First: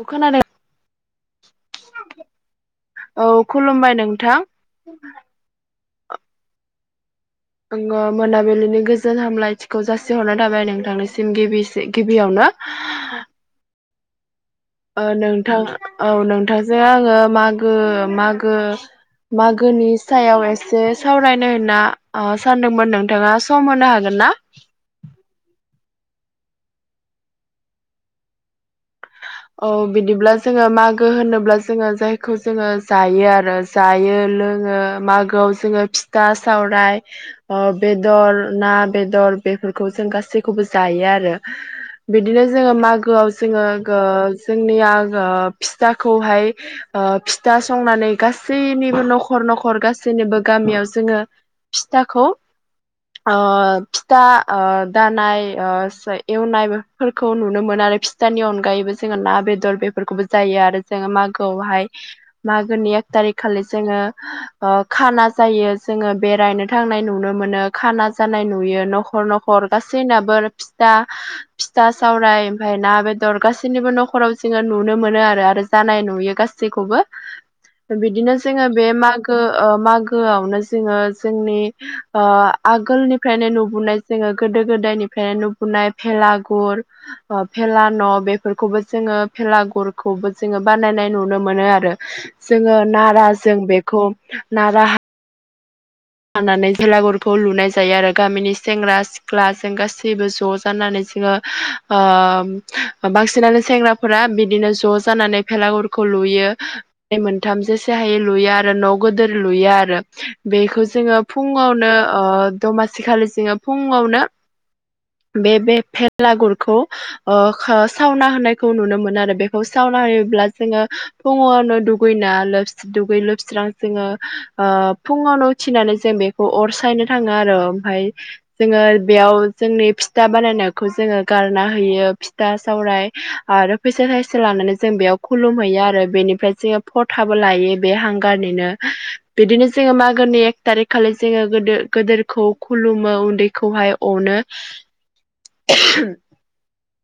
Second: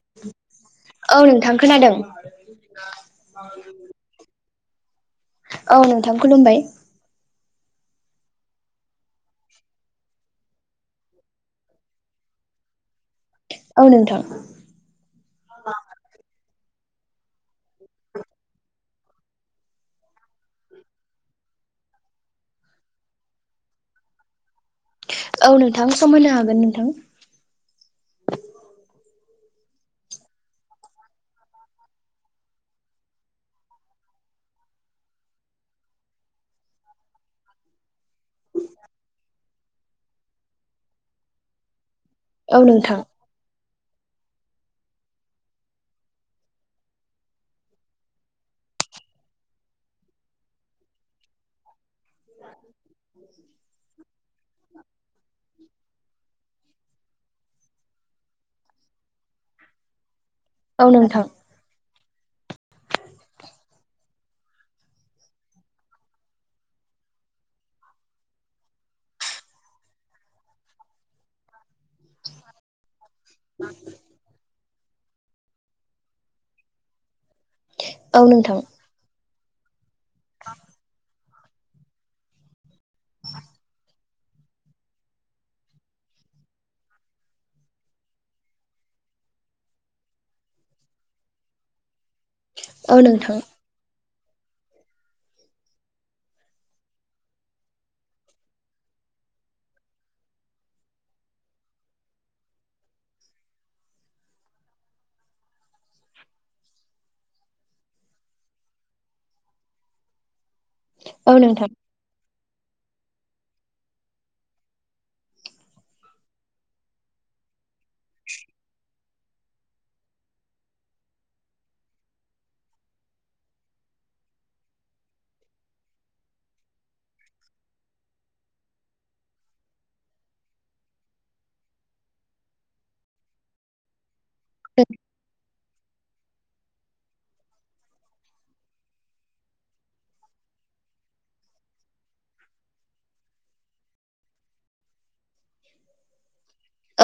अ खोनादो औ नोंथां खोनादों औ खुलुमबाय नोंथां औ नोंथां खुलुमबाय आङो मोनाबिलिनि गोजोन हामलायथिखौ जासिहरनाय थाबाय नोंथांनिसिम गिबिसि गिबियावनो [inaudible] ओं नोंथां ओ नोंथां औ नोंथांजों आङो मागो मागो मागोनि सायाव एसे सावरायनो होनना सानदोंमोन नोंथाङा सम होनो हागोन ना औ नोंथां सम होनो हागोन नोंथां औ बिदिब्ला जोङो मागो होनोब्ला जोङो जायखौ जोङो जायो आरो जायो लोङो मागोआव जोङो फिथा सावराय अ बेदर ना बेदर बेफोरखौ जों गासैखौबो जायो आरो बिदिनो औ जोङो नोंथां मागोआव जोङो गो जोंनि फिथाखौहाय ओ फिथा संनानै गासैनिबो न'खर न'खर गासैनिबो गामियाव जोङो फिथाखौ ओ फिथा दानाय एवनाय बेफोरखौ नुनो मोनो आरो फिथानि अनगायैबो जोङो ना बेदर बेफोरखौबो जायो आरो औ जोङो नोंथां मागोआवहाय मागोनि एक थारिख खालि जोङो खाना जायो जोङो बेरायनो थांनाय नुनो मोनो खाना जानाय नुयो न'खर न'ख खर गासैनाबो फिथा फिथा सावराय ओमफ्राय ना बे दर गासैनिबो न'खराव जोङो नुनो मोनो आरो आरो जानाय नुयो गासैखौबो औ बिदिनो नोंथां जोङो बे मागो मागोआवनो जोङो जोंनि आगोलनिफ्रायनो नुबोनाय जोङो गोदो गोदायनिफ्रायनो नाय भेलागुर ओ भेला न' बेफोरखौबो जोङो भेलागुरखौबो जोङो बानायनाय नुनो मोनो आरो जोङो औ नारा नोंथां जों बेखौ नारा हानानानै जेलागुरखौ लुनाय जायो आरो गामिनि सेंग्रा सिख सिख्लाजों गासैबो ज' जानानै जोङो ओ बांसिनानो सेंग्रा फोरा बिदिनो ज' जानानै भेलागुरखौ लुयो मोनथाम जेसे हायै लुयो आरो न' गोदोर लुयो आरो बेखौ जोङो औ नोंथां फुङावनो दमासि खालि जोङो फुङावनो बे बे भेलागुरखौ ओ सावना होनायखौ नुनो मोनो आरो बेखौ सावना होयोब्ला जोङो फुङावनो दुगैना लोब दुगै लोबस्रां जोङो फुङावनो उथिनानै जों बेखौ अर सायनो थाङो आरो ओमफ्राय जोङो बेयाव जोंनि फिथा बानायनायखौ जोङो गारना होयो फिथा सावराय आरो फैसा थाइसे लानानै जों बेयाव खुलुम हैयो बेनिफ्राय जोङो फथाबो लायो बे हांगारनिनो बिदिनो जोङो मागोनि ए अटारिक खालि जोङो गोदो गोदोरखौ खुलुमो उन्दैखौहाय अनो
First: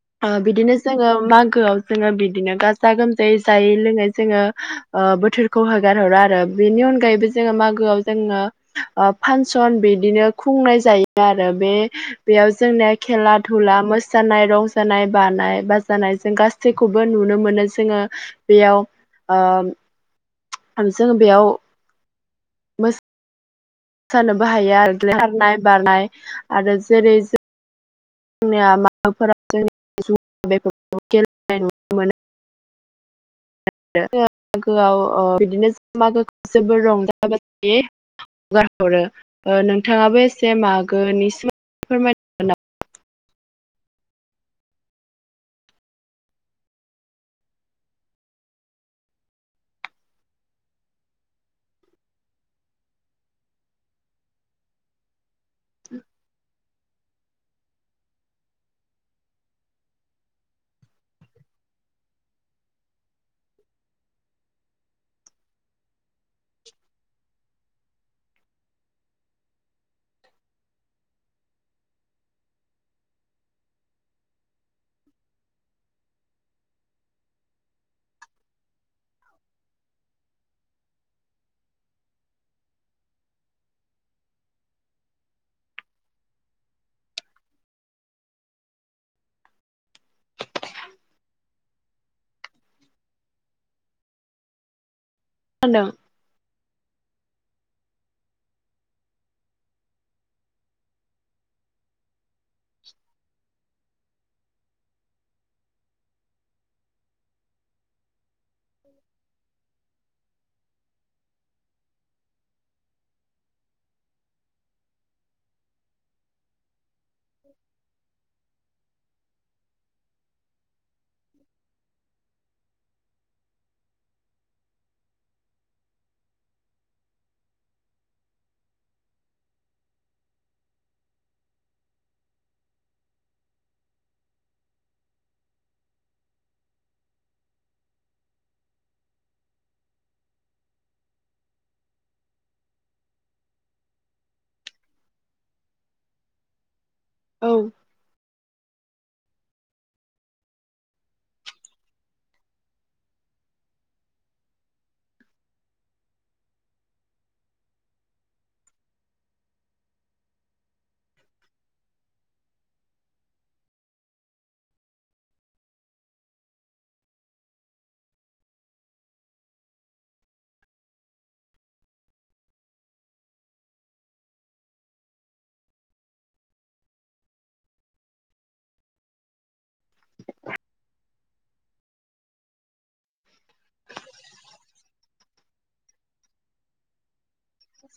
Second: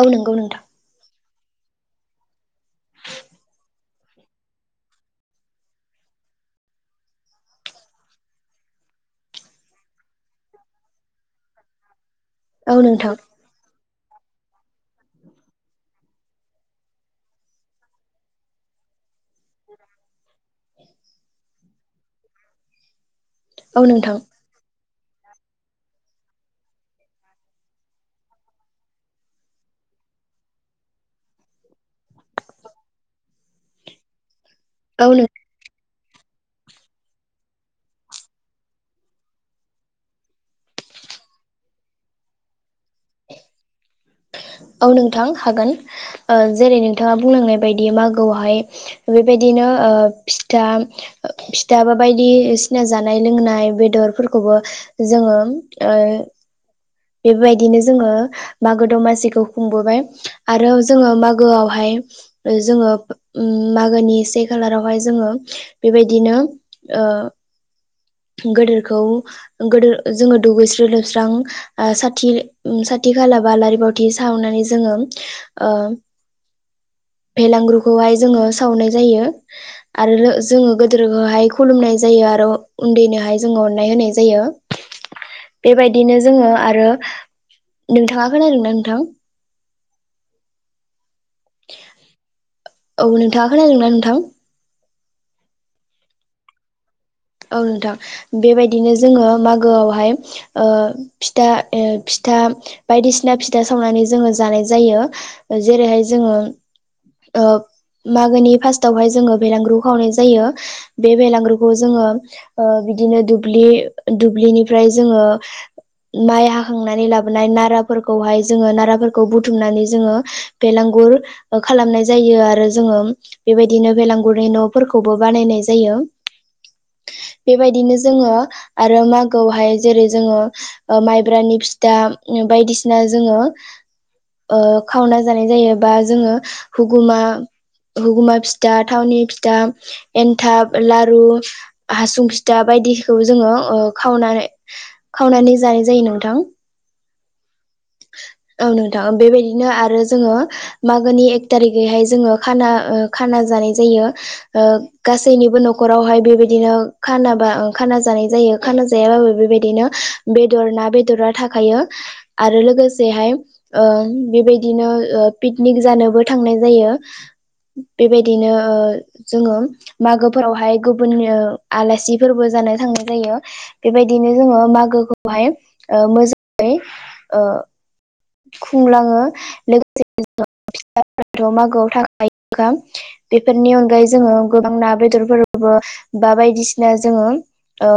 औ ओ नंगौ नोंथां बिदिनो जोङो मागोआव जोङो बिदिनो गाजा गोमजायै जायै लोङै जोङो ओ बोथोरखौ होगार हरो आरो बेनि अनगायैबो जोङो मागोआव जोङो फांसन बिदिनो खुंनाय जायो आरो बे बेयाव औ जोंनि नोंथां खेला धुला मोसानाय रंजानाय बानाय बाजानाय जों गासैखौबो नुनो मोनो जोङो। बेयाव ओ सानैसो बेयाव औ नोंथां सानोबो हायो आरो सारनाय बारनाय आरो जेरै जोंनि माबाफोरा जों बेफोरखौेलेनाय ना मागोआव औ ओ बिदिनो मागोखौ जोबोर रंजागोन गारहरो नोंथाङाबो एसे मागोनि सो औ नोंथां हागोन जेरै नोंथाङा बुंलांनाय बायदि मागोआवहाय बेबायदिनो ओ फिथा फिथा बा बायदिसिना जानाय लोंनाय बेदरफोरखौबो जोङो ओ बेबायदिनो जोङो मागो दमासिखौ खुंबोबाय आरो जोङो मागोआवहाय जोङो मागोनि से खालारावहाय जोङो बेबायदिनो ओ गोदोरखौ गोदोर जोङो दुगैस्रां-लोबस्रां लोबस्रां सा साथि खाला बा आलारि बावथि सावनानै जोङो ओ भेलांगुरुखौहाय जोङो सावनाय जायो। आरो जोङो गोदोरहाय खुलुमनाय जायो आरो उन्दैनोहाय जोङो अननाय होनाय जायो। बेबायदिनो जोङो आरो नोंथाङा खोनादोंनाा नोंथां। औ नोंथाङा खोनादोंना नोंथां। खोनादों। औ नोंथां बेबायदिनो जोङो मागोआवहाय फिथा फिथा बायदिसिना फिथा सावनानै जोङो जानाय जायो जेरैहाय जोङो फार्स्टावहाय जोङो बेलांग्रु खावनाय जायो बे बेलागुर खौ जोङो बिदिनो दुब दुब्लिनिफ्राय जोङो माइ आ खांनानै लाबोनाय नाराफोरखौहाय जोङो नाराफोरखौ बुथुमनानै जोङो बेलांगुर खालामनाय जायो आरो जोङो बेबायदिनो बेलाांगुरनि न'फोरखौबो बानायनाय जायो। बेबायदिनो जोङो आरो मागोआवहाय जेरै जोङो माइब्रानि फिथा बायदिसिना जोङो ओ खावना जानाय जायो बा जोङो हुगुमा हुगुमा फिथा थावनि फिथा एन्थाब लारु हासुं फिथा बायदिखौ जोङो खावनानै खावनानै जानाय जायो नोंथां। औ। औ नोंथाङा बेबायदिनो आरो जोङो मागोनि एक थारिखैहाय जोङो खाना खाना जानाय जायो ओ गासैनिबो न'खरावहाय बेबायदिनो खानाबा खाना जानाय जायो खाना जायाबाबो बेबायदिनो बेदर ना बेदरा थाखायो आरो लोगो लोगोसेहाय बेबायदिनो पिकनिक जानोबो थांनाय जायो। बेबायदिनो ओ जोङो मागोफोरावहाय गुबुननि आलासिफोरबो जानो थांनाय जायो। बेबायदिनो ओ जोङो मागोखौहाय मोजाङै ओ खुंलाङो लोगोसे ज फिसाफोराथ' मागोआव थाखायो। बेफोरनि अनगायै जोङो गोबां ना बेदरफोरबो बा बायदिसिना जोङो ओ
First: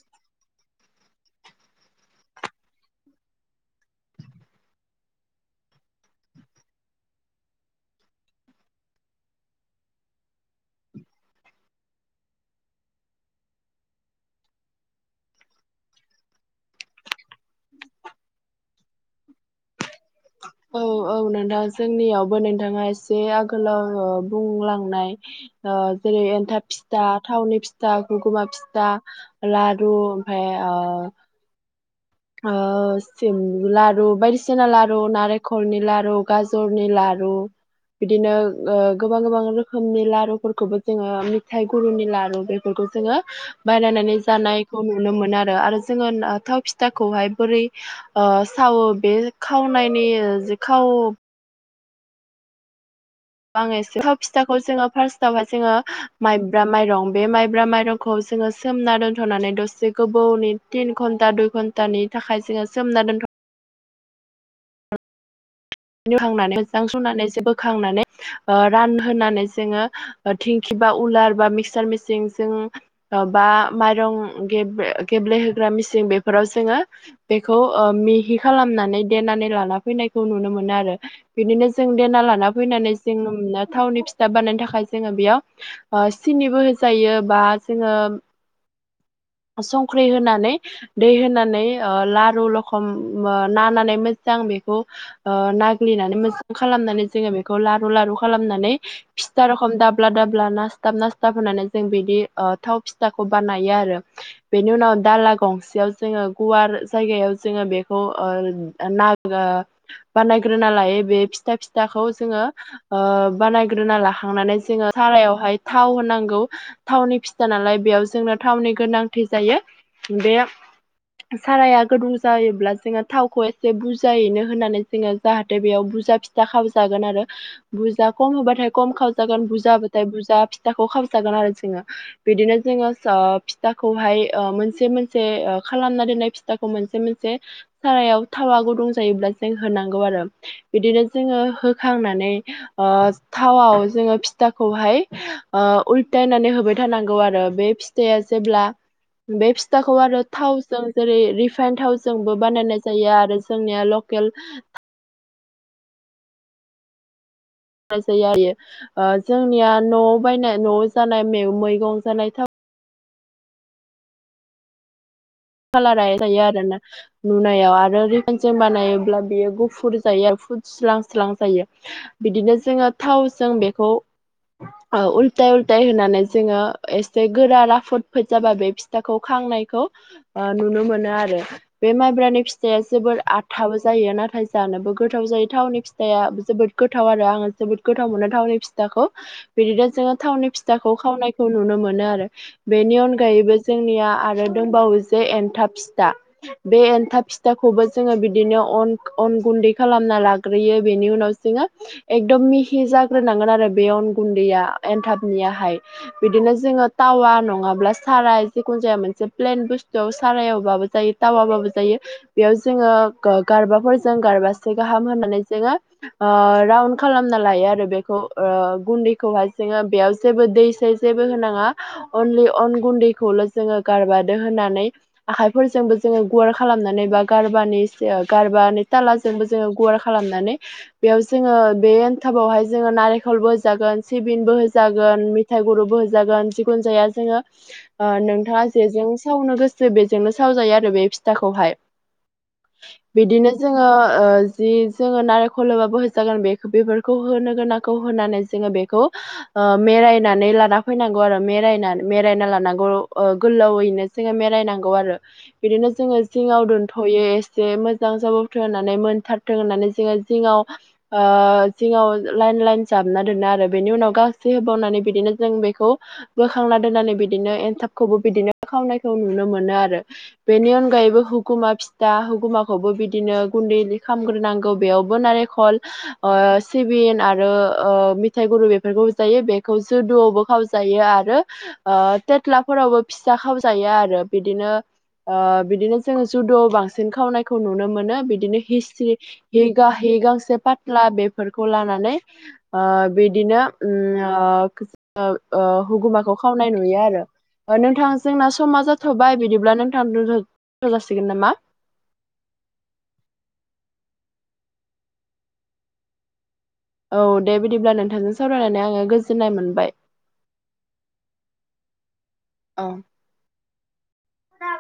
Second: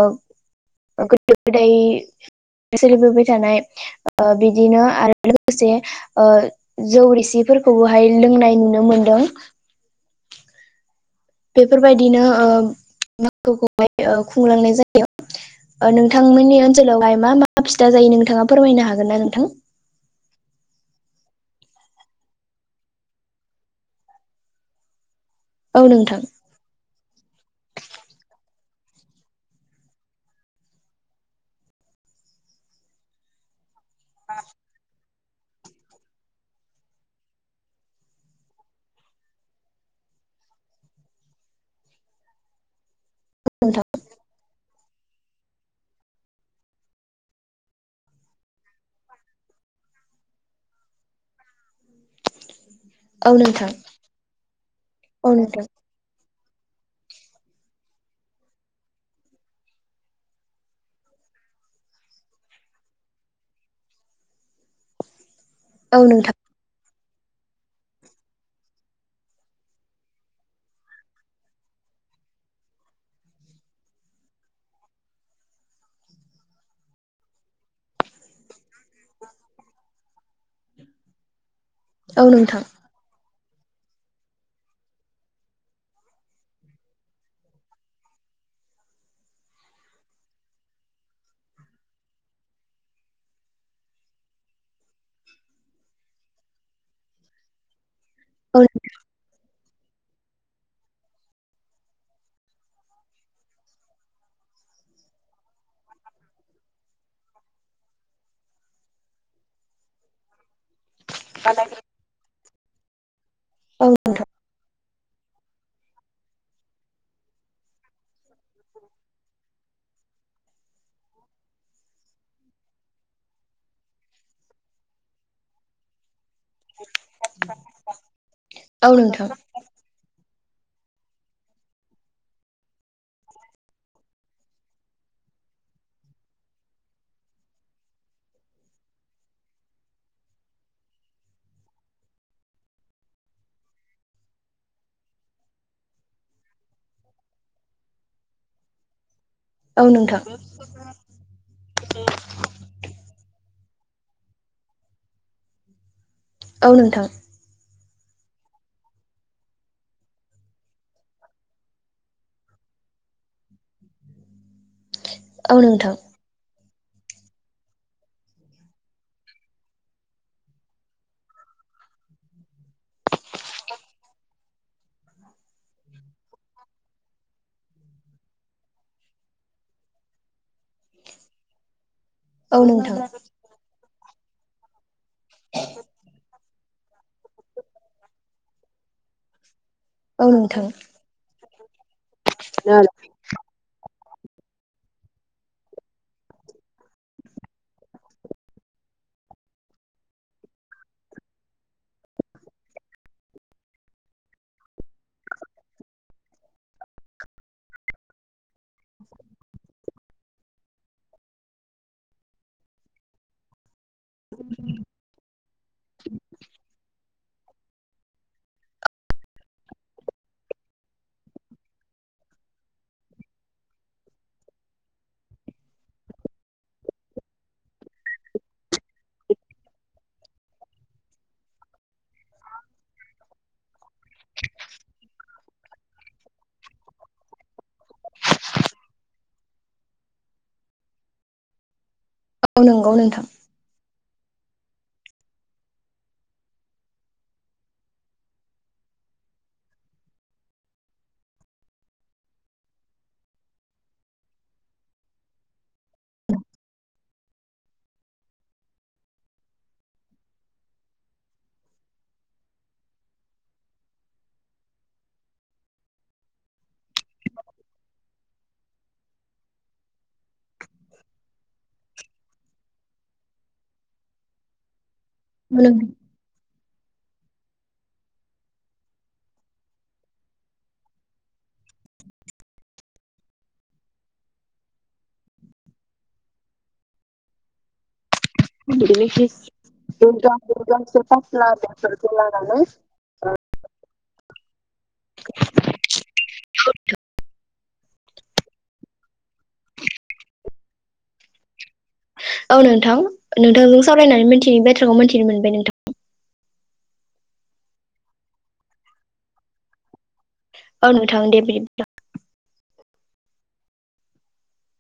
गो गोदाय सोलिबोबाय थानाय बिदिनो आरो लोगोसे जौ रिसिफोरखौबोहाय लोंनाय नुनो मोनदों। बेफोरबायदिनो ओ मागोखौहाय खुंलांनाय जायो। नोंथांमोननि ओनसोलावहाय मा मा फिथा जायो नोंथाङा फोरमायनो हागोन ना नोंथां? औ औ नोंथां जोंनियावबो नोंथाङा एसे आगोलाव बुंलांनाय ओ औ नोंथां जेरै एन्थाब फि फिथा थावनि फिथा, गुगुमा फिथा, लरु ओमफ्राय ओ ओ सिम लारु बायदिसिना लारु नारेंख मखरनि लारु गाजरनि लारु बिदिनो गोबां गोबां रोखोमनि लारुफोरखौबो जोङो मिथाइ गुरुनि लारु बे बेफोरखौ जोङो नोंथां बानायनानै जानायखौ नुनो मोनो आरो जोङो थाव फि थाखौहाय बोरै ओ सावो बे खावनायनि जि खाव औ नोंथां बाङायसो थाव फिथाखौ जोङो फार्स्ट आवहाय जोङो माइब्रा माइरं बे माइब्रा माइरंखौ जोङो सोमना दोन्थ'नानै दसे गोबावनि तिन घन्टा दुइ घन्टानि थाखाय जोङो सोमना दोनथ' औ नोंथां लुखांनानै मोजां सुनानै जे बोखांनानै ओ रानहोनानै जोङो थिंखि बा उलार बा मिक्सार मेसिन जों बा माइरं गेब्लेहोग्रा मेसिं बेफोराव जोङो बेखौ ओ मिहि खालामनानै देनानै लाना फैनायखौ नुनो मोनो। मोन आरो। बिदिनो जों देना औ लाना नोंथां फैनानै जोङो थावनि फिथाब बानायनो थाखाय जोङो बेयाव सिनिबो होजायो बा जोङो संख्रि होनानै दै होनानै लारु रखम नानानै मोजां बेखौ ओ नाग्लिनानै मोजां खालामनानै जोङो बेखौ लारु लारु औ नोंथां खालामनानै फिथा रखम दाब्ला दाब अब्ला नासथाब नासथाब होनानै जों बिदि ओ थाव फिथाखौ बानायो आरो। बेनि उनाव दाला गंसेयाव जोङो गुवार जायगायाव जोङो बेखौ नाग ओ बानायग्रोना लायो। बे फिथा फिथाखौ जोङो औ बानायग्रोना लाखांनानै जोङो सारायावहाय थाव होनांगौ थावनि फिथा नालाय बेयाव जोंनो थावनि गोनांथि जायो। बे साराया गोदुं जायोब्ला जोङो थावखौ एसे बुरजायैनो होनानै जोङो जाहाथे बेयाव बुरजा फिथा खावजागोन आरो। बुरजा खम होबाथाय औ औ खम नोंथां खालामजागोन। जाबाथाय बुरजा फिथाखौ खालाम जागोन आरो जोङो। बिदिनो जोङो फिथाखौहाय ओ मोनसे मोनसे खालामना दोननाय फि थाखौ मोनसे मोनसे सारायाव थावा गुदुं जायोब्लाथाय होनांगौ आरो। बिदिनो जोङो होखांनानै थावाव जोङो फिथाखौहाय उल्थायनानै होबाय थानांगौ आरो बे फिथाआ जेब्ला बे औ फिथाखौ आरो नोंथां थावजों जेरै रिफाइन थावजोंबो बानायनाय जायो आरो जोंनिया लकेल औ नोंथां। जोंनिया न'आव बायनाय न'आव जानाय मैगं जानाय दाव। औ नोंथां खालाराय जायो आरोना। नुनायाव आरो रिफायनजों बानायोब्ला बेयो गुफुर जायो आरो फुदस्लांस्लां जायो। बिदिनो जोङो थावजों बेखौ ओ उल्थाय उल्थाय होनानै जोङो एसे गोरा राफोदफोद जाबा बे फि थाखौ खांनायखौ नुनो मोनो आरो। बे माइब्रानि औ फिथाया नोंथां जोबोर आथाबो जायो नाथाय जानोबो गोथाव जायो थावनि फिथाया जोबोद। गोथाव आरो आङो जोबोद गोथाव मोनो थावनि फिथाखौ। बिदिनो जोङो औ थावनि नोंथां फिथाखौ खावनायखौ नुनो मोनो आरो। बेनि अनगायैबो जोंनिया आरो दंबावो जे एनथाब फिथा बे एन्थाब फिथाखौबो जोङो बिदिनो अन अन गुन्दै खालामना लाग्रोयो बेनि उनाव जोङो एकदम मिहि जाग्रोनांगोन आरो बे अन गुन्दैया एनथाबनियाहाय। बिदिनो जोङो टावा नङाब्ला साराय जिखुनु जाया मोनसे प्लेन बुस्तु बे सारायावबाबो जायो टावाबाबो जायो बेयाव जोङो गारबाफोर जों गारबासे गाहाम होनानै जोङो ओ खालामना लायो आरो बेखौ ओ गुन्दैखौहाय जोङो बेयाव जेबो दै सै जेबो होनाङा। अनलि अन गुन्दैखौल' जोङो गारबादो होनानै आखाइफोरजोंबो जोङो गुवार खालामनानै बा गारबानि गारबानि तालाजोंबो जोङो गुवार खालामनानै बेयाव जोङो बे एनथाबावहाय जोङो नारेंखलबो होजागोन सिबिनबो होजागोन। फिथाइ गुर'बो होजागोन जिखुन जाया जोङो ओ नोंथाङा जेजों सावनो गोसो बेजोंनो सावजायो आरो बे फिथाखौहाय। औ नंगौ नोंथां बिदिनो जोङो ओ जि जोङो नारेंखल होबाबो हो जागोन बे बेफोरखौ होनो गोनांखौ होनानै जोङो बेखौ ओ मेरायनानै लाना फैनांगौ आरो मेरायना मेरायना लानांगौ ओ गोलावयैनो जोङो मिरायनांगौ आरो। बिदिनो जोङो जिङाव दोनथ'यो एसे मोजां जाबोथों होननानै मोनथारथों होननानै जोङो जिङाव ओ जिङाव लाइन लाइन जाबना दोनो आरो बेनि उनाव गांसो होबावनानै बिदिनो जों बेखौ। बोखांना दोननानै बिदिनो एन्थाबखौबो बिदिनो बो खावनायखौ नुनो मोनो आरो। बेनि अनगायैबो हुगुमा फिथा हुगुमाखौबो बिदिनो गुन्दै खालामग्रोनां खौ बेयावबो औ नारेंखल नोंथां ओ सिबिन आरो ओ मिथाइ गुर बेफोरखौ जायो बेखौ जुदुआवबो खावजायो आरो ओ थेथ्लाफोरावबो फिसा खाव जायो आरो बिदिनो ओ बिदिनो जों जुद' बांसिन खावनायखौ नुनो मोनो बि बिदिनो हिस्रि हिगा हि गांसे पाथ्ला बेफोरखौ लानानै ओ बिदिनो उम ओ ओ ओ हुगुमाखौ खावनाय नुयो आरो नोंथां मा जाथ'बाय बिदिब्ला नोंथां जासिगोन नामा। औ नोंथां नोंथांजों सावरायनानै मिथियै बाथ्राखौ मिथिनो मोनबाय नोंथां। औ दे बिदिब्ला नोंथांजों सावरायनानै आङो गोजोननाय मोनबाय। औ नोंथां दे बि औ। [unintelligible]